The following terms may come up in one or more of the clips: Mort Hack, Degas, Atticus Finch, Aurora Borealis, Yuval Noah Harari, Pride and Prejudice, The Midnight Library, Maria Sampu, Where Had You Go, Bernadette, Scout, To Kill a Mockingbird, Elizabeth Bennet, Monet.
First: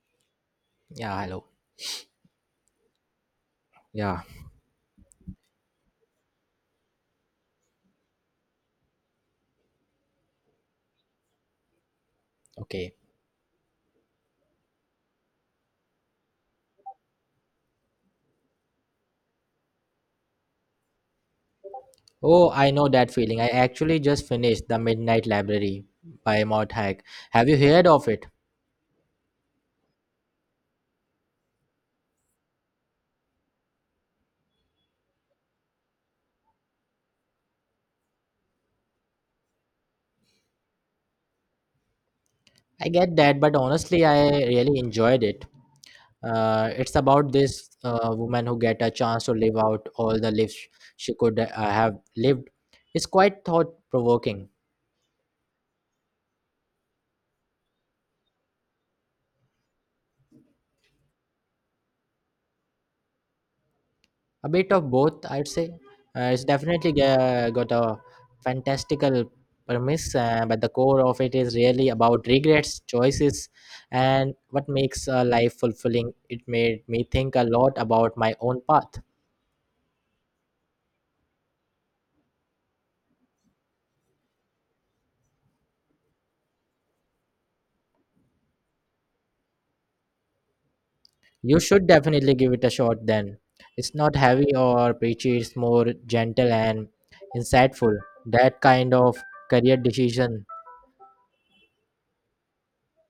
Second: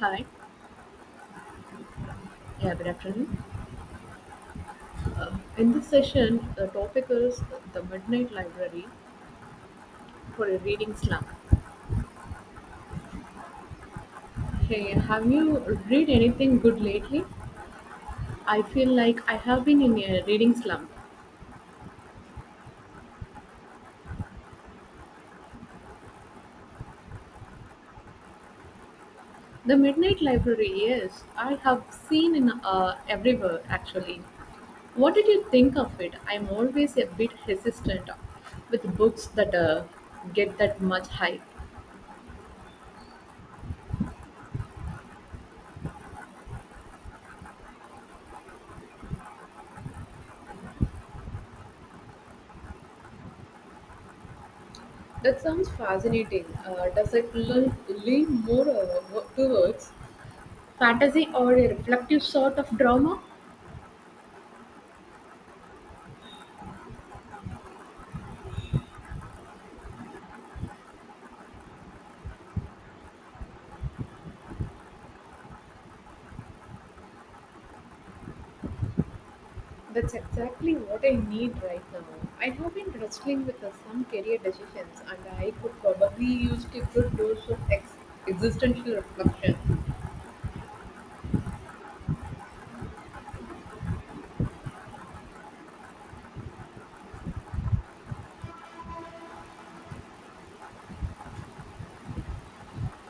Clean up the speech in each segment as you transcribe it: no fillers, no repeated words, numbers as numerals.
Hi. Yeah, hello. Yeah, good afternoon. Yeah, Uh, in this session, the topic is the Midnight Library for a reading slump. okay. Hey, have you read anything good lately? I feel like I have been in a reading slump. Oh, I know that feeling. I actually just finished The Midnight Library by Mort Hack. Have you heard of it? The Midnight Library, yes, I have seen in everywhere actually. What did you think of it? I'm always a bit hesitant with books that get that much hype. I get that, but honestly, I really enjoyed it. It's about this woman who get a chance to live out all the lives she could have lived. It's quite thought provoking. That sounds fascinating. Lean more towards fantasy or a reflective sort of drama? A bit of both, I'd say. It's definitely got a fantastical premise, but the core of it is really about regrets choices and what makes a life fulfilling. It made me think a lot about my own path. That's exactly what I need right now. I have been wrestling with some career decisions, and I could probably use a good dose of existential reflection. You should definitely give it a shot then. It's not heavy or preachy, it's more gentle and insightful. That kind of career decision.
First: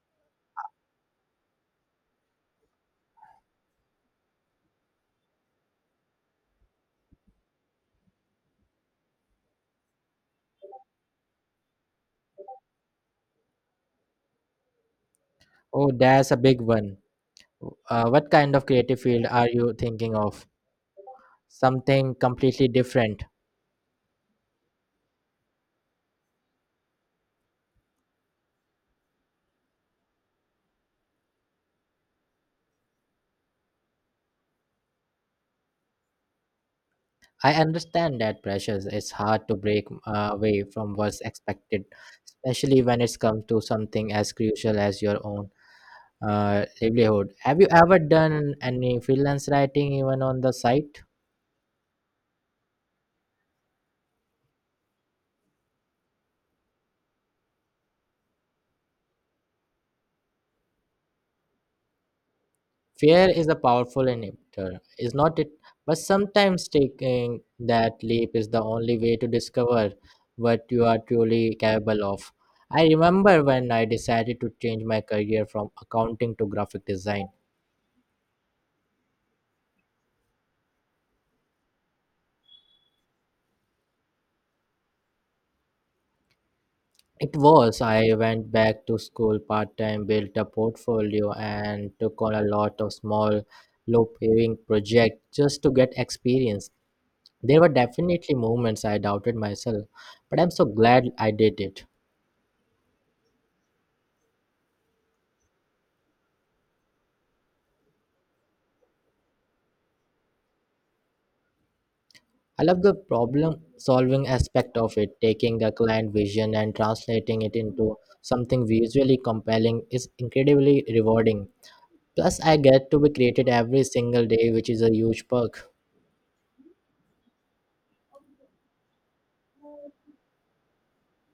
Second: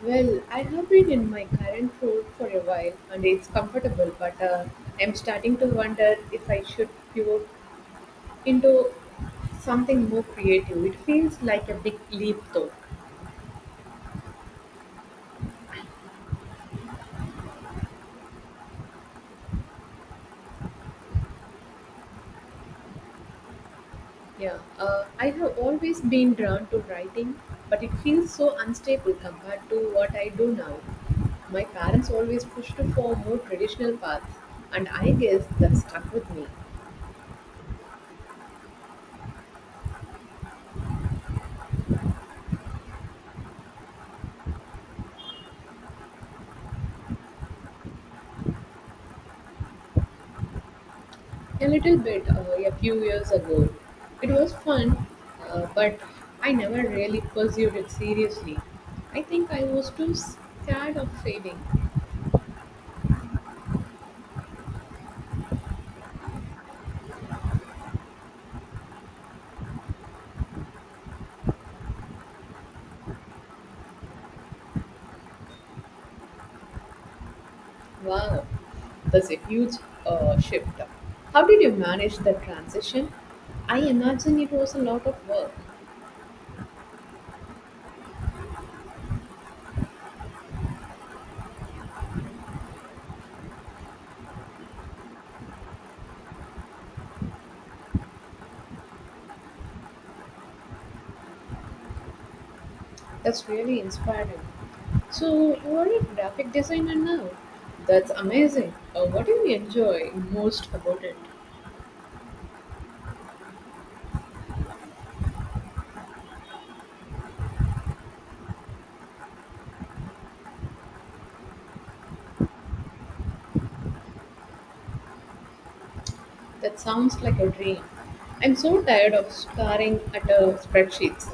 Well, I have been in my current role for a while, and it's comfortable, but I'm starting to wonder if I should pivot into something more creative. It feels like a big leap, though. Oh, that's a big one. What kind of creative field are you thinking of, something completely different. Yeah, I have always been drawn to writing, but it feels so unstable compared to what I do now. My parents always pushed for more traditional paths, and I guess that stuck with me I understand that pressures. It's hard to break away from what's expected, especially when it comes to something as crucial as your own livelihood. Have you ever done any freelance writing, even on the site? a little bit a few years ago. It was fun, but I never really pursued it seriously. I think I was too scared of failing. Fear is a powerful inhibitor, is not it? But sometimes taking that leap is the only way to discover what you are truly capable of. I remember when I decided to change my career from accounting to graphic design. Wow, that's a huge shift. How did you manage the transition? I imagine it was a lot of work. It was. I went back to school part time, built a portfolio, and took on a lot of small, low paying projects just to get experience. There were definitely moments I doubted myself, but I'm so glad I did it. That's really inspiring. So, you are a graphic designer now. That's amazing. What do you enjoy most about it? I love the problem solving aspect of it, taking the client vision and translating it into something visually compelling is incredibly rewarding. Plus, I get to be creative every single day, which is a huge perk. That sounds like a dream. I'm so tired of staring at spreadsheets.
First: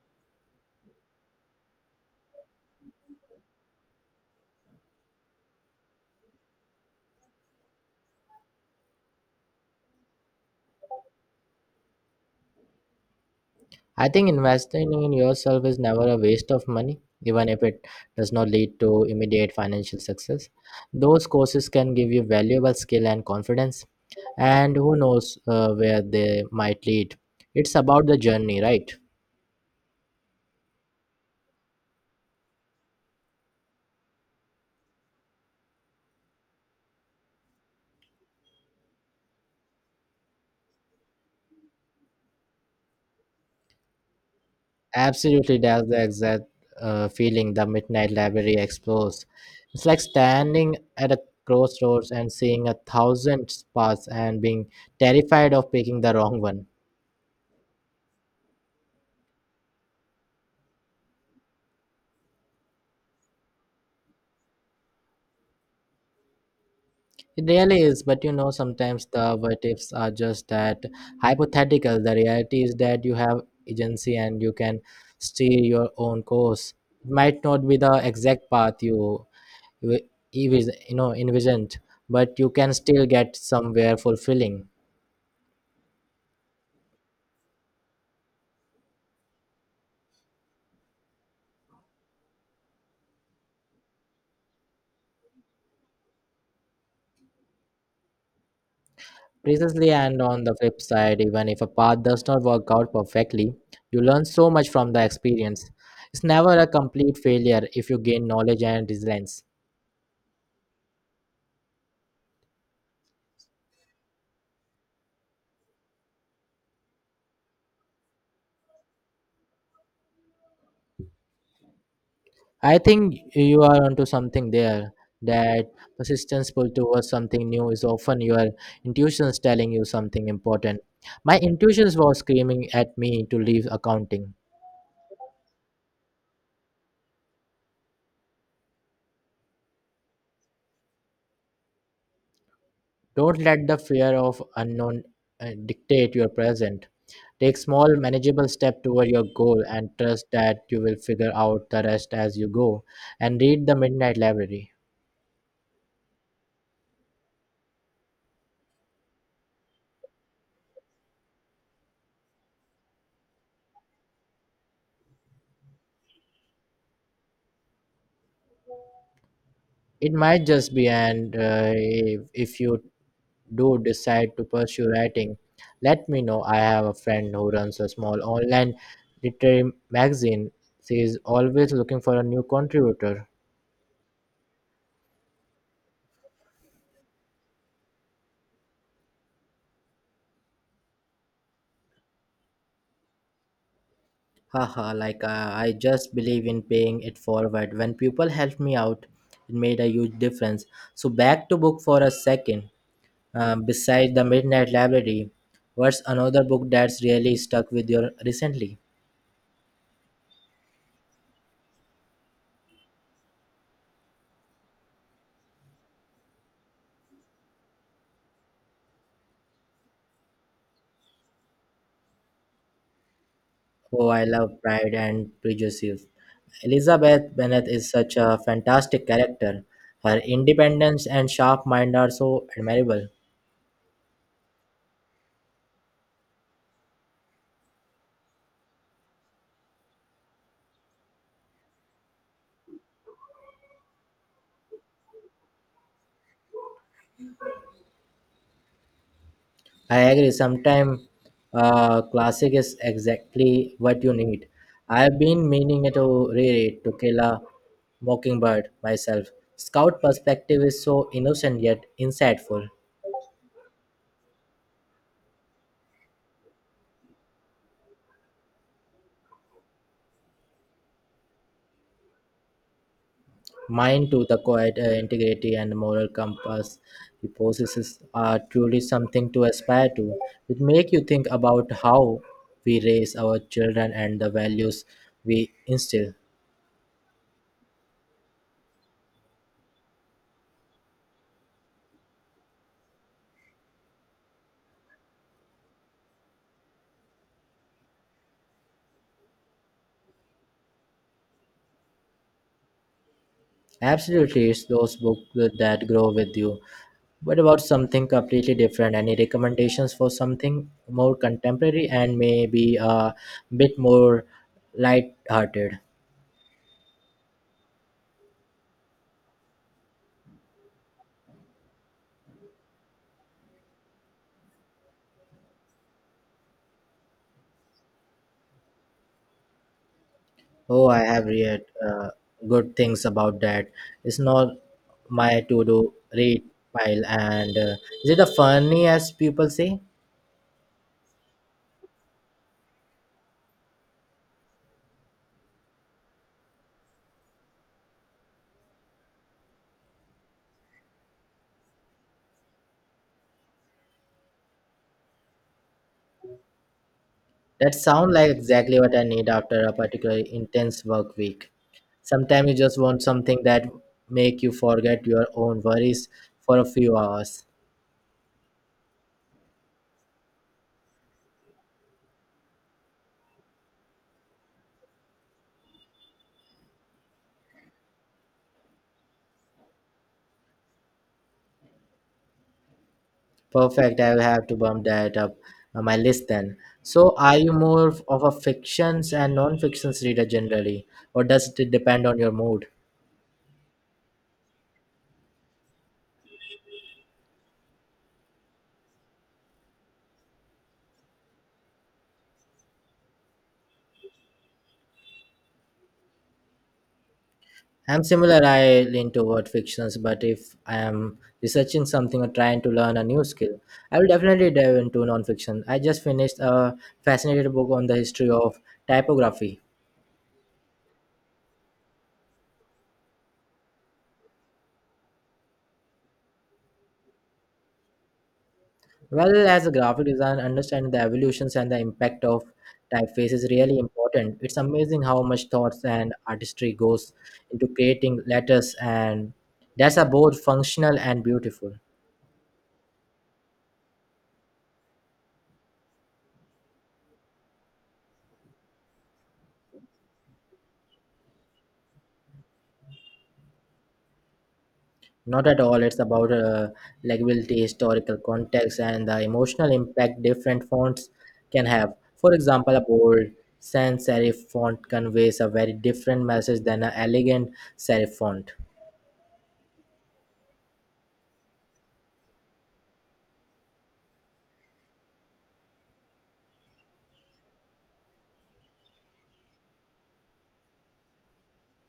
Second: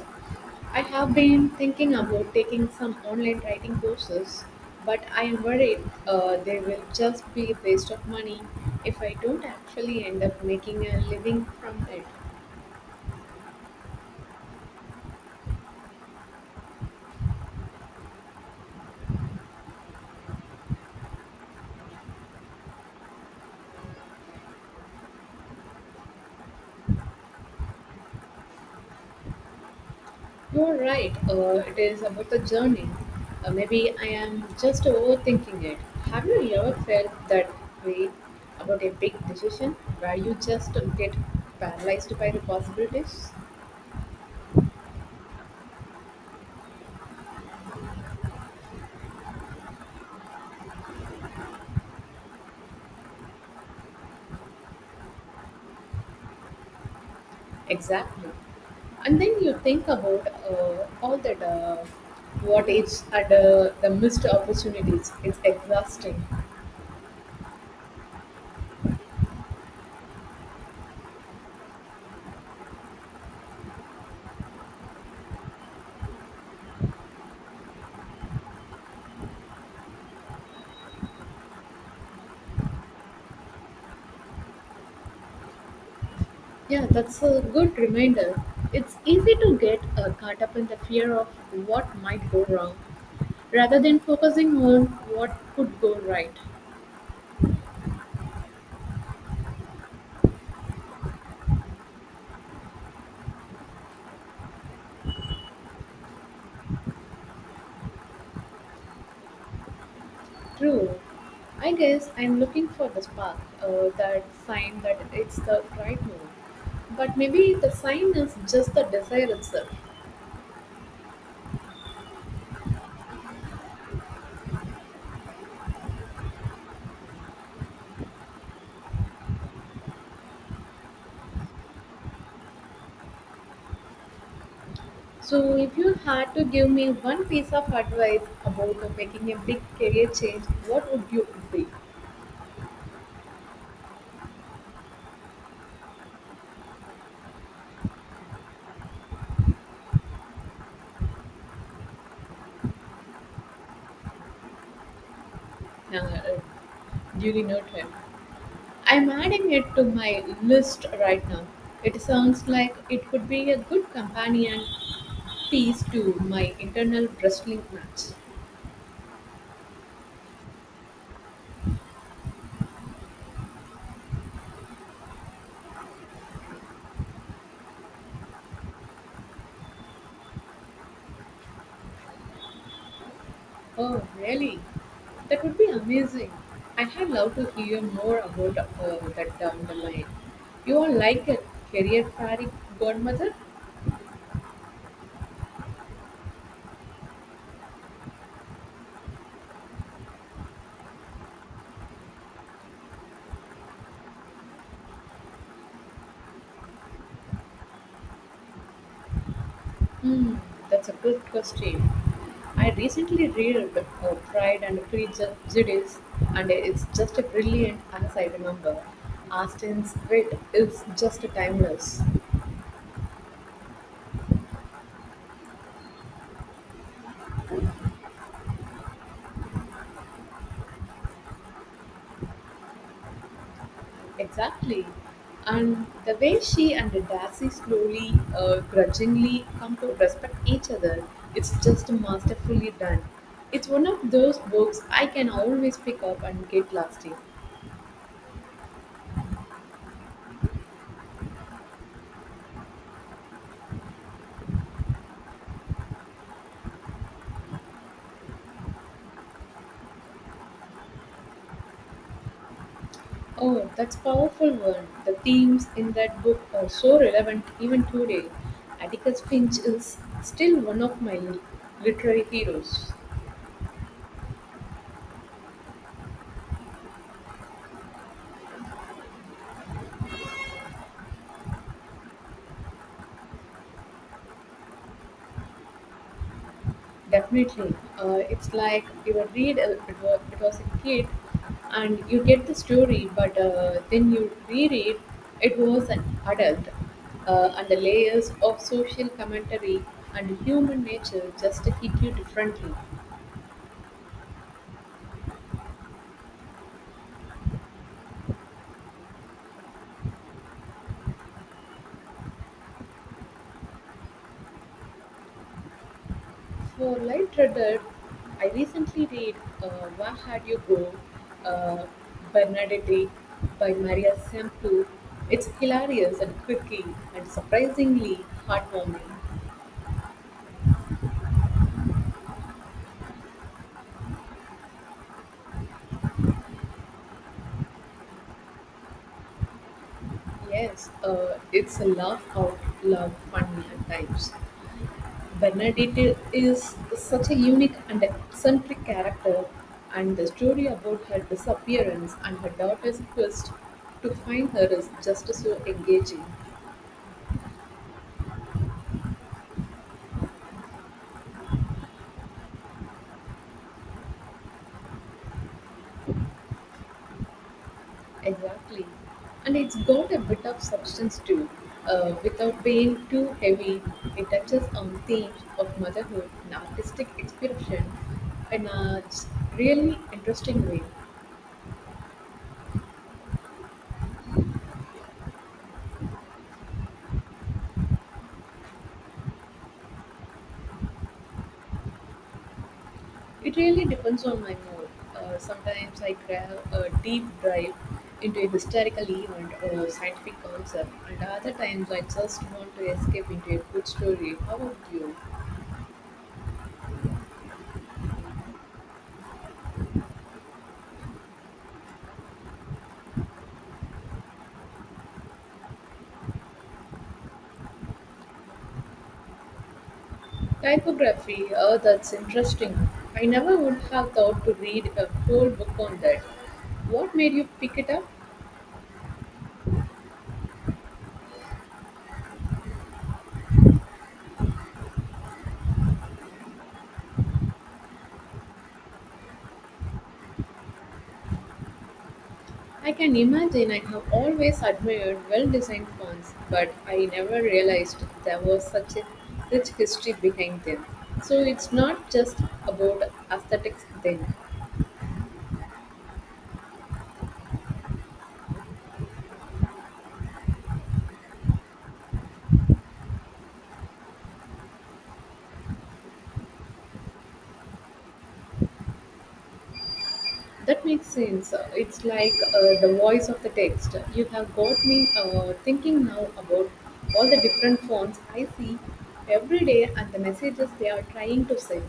I have been thinking about taking some online writing courses, but I am worried they will just be a waste of money if I don't actually end up making a living from it. I think investing in yourself is never a waste of money, even if it does not lead to immediate financial success. Those courses can give you valuable skill and confidence, and who knows where they might lead. It's about the journey, right? You're right, it is about the journey. Maybe I am just overthinking it. Have you ever felt that way about a big decision where you just get paralyzed by the possibilities? Absolutely, that's the exact feeling the Midnight Library explores. It's like standing at a crossroads and seeing a thousand paths and being terrified of picking the wrong one. Exactly. And then you think about all that what ifs and the missed opportunities. It's exhausting. It really is, but you know, sometimes the what ifs are just that, hypothetical. The reality is that you have agency and you can steer your own course. It might not be the exact path you you, envis- you know envisioned, but you can still get somewhere fulfilling. Yeah, that's a good reminder. It's easy to get caught up in the fear of what might go wrong rather than focusing on what could go right. Precisely, and on the flip side, even if a path does not work out perfectly, you learn so much from the experience. It's never a complete failure if you gain knowledge and resilience. True. I guess I'm looking for the spark, that sign that it's the right move. But maybe the sign is just the desire itself. I think you are onto something there. That persistence pull towards something new is often your intuitions telling you something important. My intuitions was screaming at me to leave accounting. So, if you had to give me one piece of advice about making a big career change, what would you be Don't let the fear of unknown dictate your present. Take small, manageable step toward your goal and trust that you will figure out the rest as you go. And read the Midnight Library. uh, uh, during your trip? I'm adding it to my list right now. It sounds like it could be a good companion piece to my internal wrestling match. It might just be, and if you do decide to pursue writing, let me know. I have a friend who runs a small online literary magazine. She is always looking for a new contributor. Oh, really? That would be amazing. I had love to hear more about that down the line. You are like a career fairy godmother. Haha, I just believe in paying it forward. When people helped me out, it made a huge difference. So, back to book for a second. Beside The Midnight Library, what's another book that's really stuck with you recently? Hmm, that's a good question. I recently read Pride and Prejudice, and it's just a brilliant as I remember. Austen's wit is just timeless. Oh, I love Pride and Prejudice. Elizabeth Bennet is such a fantastic character. Her independence and sharp mind are so admirable. Exactly. And the way she and Darcy slowly, grudgingly come to respect each other, it's just masterfully done. It's one of those books I can always pick up and get lost in. I agree. Sometimes classic is exactly what you need. I have been meaning to reread To Kill a Mockingbird myself. Scout perspective is so innocent yet insightful. Oh, that's powerful word. The themes in that book are so relevant even today. Atticus Finch is still one of my literary heroes. Mind to the quiet integrity and moral compass he possesses are truly something to aspire to. It make you think about how we raise our children and the values we instill. Definitely. It's like you would read it was a kid and you get the story, but then you reread it was an adult. And the layers of social commentary and human nature just hit you differently. Absolutely, it's those books that grow with you. What about something completely different? Any recommendations for something more contemporary and maybe a bit more light-hearted? For light reader, I recently read uh, Where Had You Go, uh, Bernadette by Maria Sampu. It's hilarious and quirky and surprisingly heartwarming. Oh, I have read good things about that. It's not my to do read pile, and is it a funny as people say. Yes, it's a laugh out loud funny at times. Bernadette is such a unique and eccentric character, and the story about her disappearance and her daughter's quest to find her is just so engaging. That sound like exactly what I need after a particularly intense work week. Sometimes you just want something that make you forget your own worries for a few hours. Exactly. And it's got a bit of substance too. Without being too heavy, it touches on themes of motherhood and artistic expression in a really interesting way. Perfect, I will have to bump that up on my list then. So, are you more of a fictions and non-fictions reader generally, or does it depend on your mood? It really depends on my mood. Sometimes I grab a deep dive into a historical event or a scientific concept, and other times I just want to escape into a good story. How about you? I'm similar, I lean toward fictions, but if I am researching something or trying to learn a new skill, I will definitely dive into nonfiction. I just finished a fascinating book on the history of typography. Typography, oh, that's interesting. I never would have thought to read a whole book on that. What made you pick it up? Well, as a graphic designer, understanding the evolutions and the impact of typeface is really important. It's amazing how much thoughts and artistry goes into creating letters, and that's are both functional and beautiful. I can imagine I have always admired well designed fonts, but I never realized there was such a rich history behind them. So it's not just about aesthetics then. Not at all. It's about legibility, historical context, and the emotional impact different fonts can have. For example, a bold sans serif font conveys a very different message than an elegant serif font. That makes sense. It's like the voice of the text. You have got me thinking now about all the different fonts I see every day and the messages they are trying to send.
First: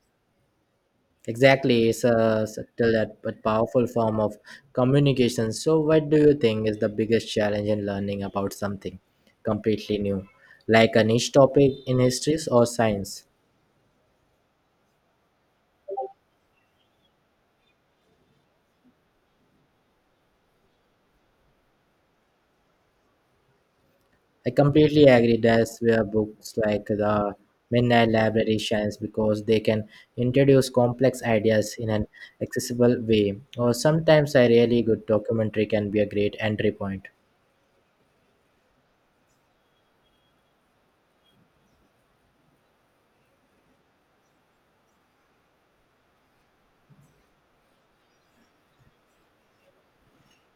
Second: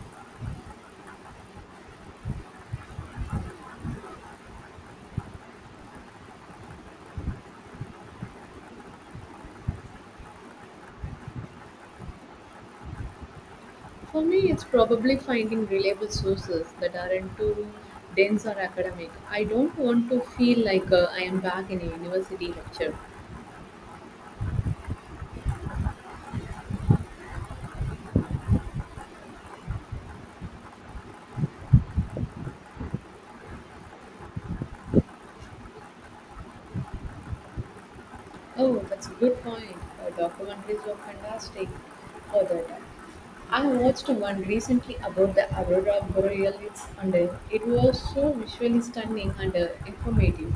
Exactly, it's a subtle but powerful form of communication. So, what do you think is the biggest challenge in learning about something completely new, like a niche topic in histories or science? For me, it's probably finding reliable sources that aren't too dense or academic. I don't want to feel like I am back in a university lecture. I completely agree. That's where books like the Midnight Library shines because they can introduce complex ideas in an accessible way. Or sometimes a really good documentary can be a great entry point. Oh, that's a good point. Documentaries were fantastic for that. I watched one recently about the aurora borealis, and it was so visually stunning and informative.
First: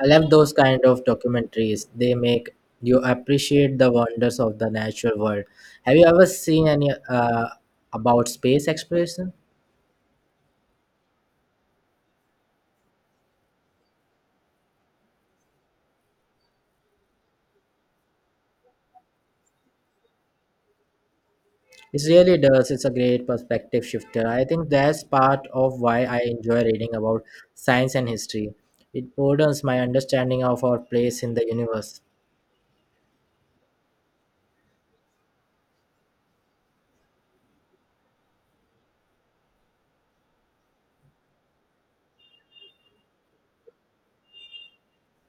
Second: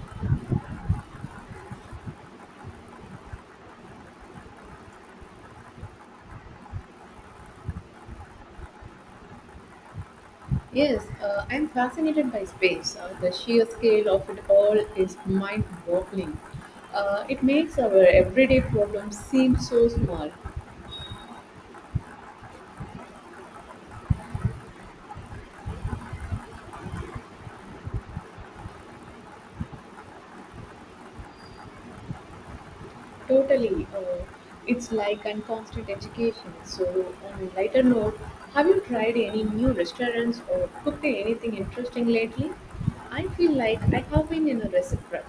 I love those kind of documentaries. They make you appreciate the wonders of the natural world. Have you ever seen any about space exploration? Yes, I'm fascinated by space. The sheer scale of it all is mind-boggling. It makes our everyday problems seem so small. It really does. It's a great perspective shifter. I think that's part of why I enjoy reading about science and history. It broadens my understanding of our place in the universe. Totally. It's like a constant education. So, on a lighter note, have you tried any new restaurants or cooked anything interesting lately? I feel like I have been in a recipe prep.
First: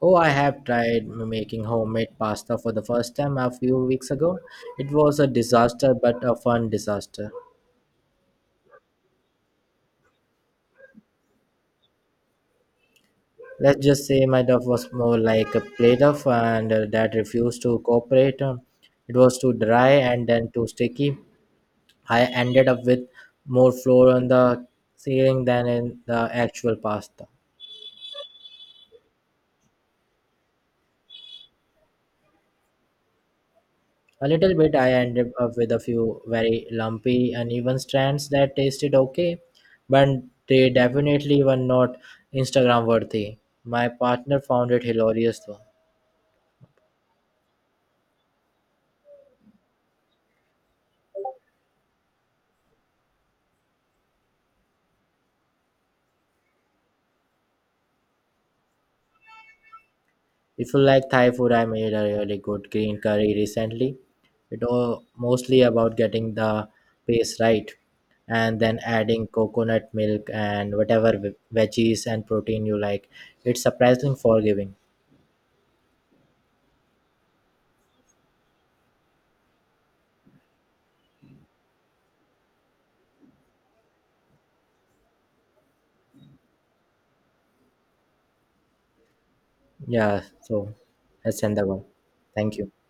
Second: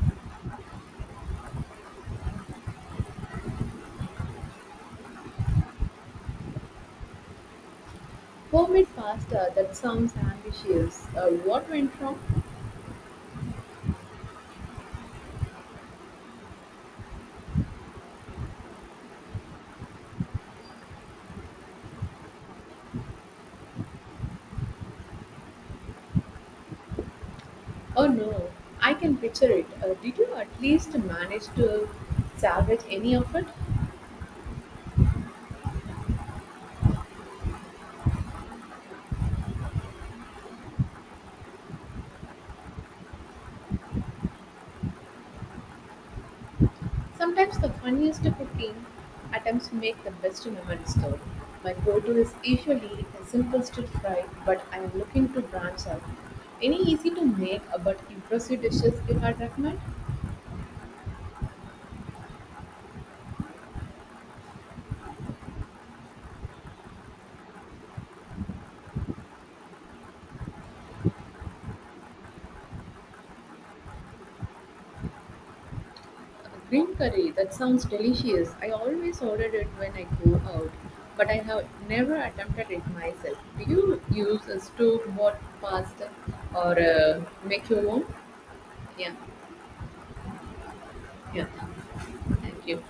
Oh, I have tried making homemade pasta for the first time a few weeks ago. It was a disaster, but a fun disaster. Homemade pasta that sounds ambitious. What went wrong? Let's just say my duff was more like a plate of, and that refused to cooperate. It was too dry and then too sticky. I ended up with more flour on the ceiling than in the actual pasta. Oh no, I can picture it. Did you at least manage to salvage any of it? A little bit, I ended up with a few very lumpy, uneven strands that tasted okay, but they definitely were not Instagram worthy. My partner found it hilarious though. Sometimes the funniest cooking attempts make the best moments though. My go-to is usually a simple stir fry, but I am looking to branch out. Any easy to make but impressive dishes you had recommend? If you like Thai food, I made a really good green curry recently. It was mostly about getting the paste right and then adding coconut milk and whatever veggies and protein you like. It's surprisingly forgiving. Green curry, that sounds delicious. I always order it when I go out, but I have never attempted it myself. Do you use a store-bought pasta or make your own? Yeah, Yeah, so let's yeah. end the one. Thank Thank you. you.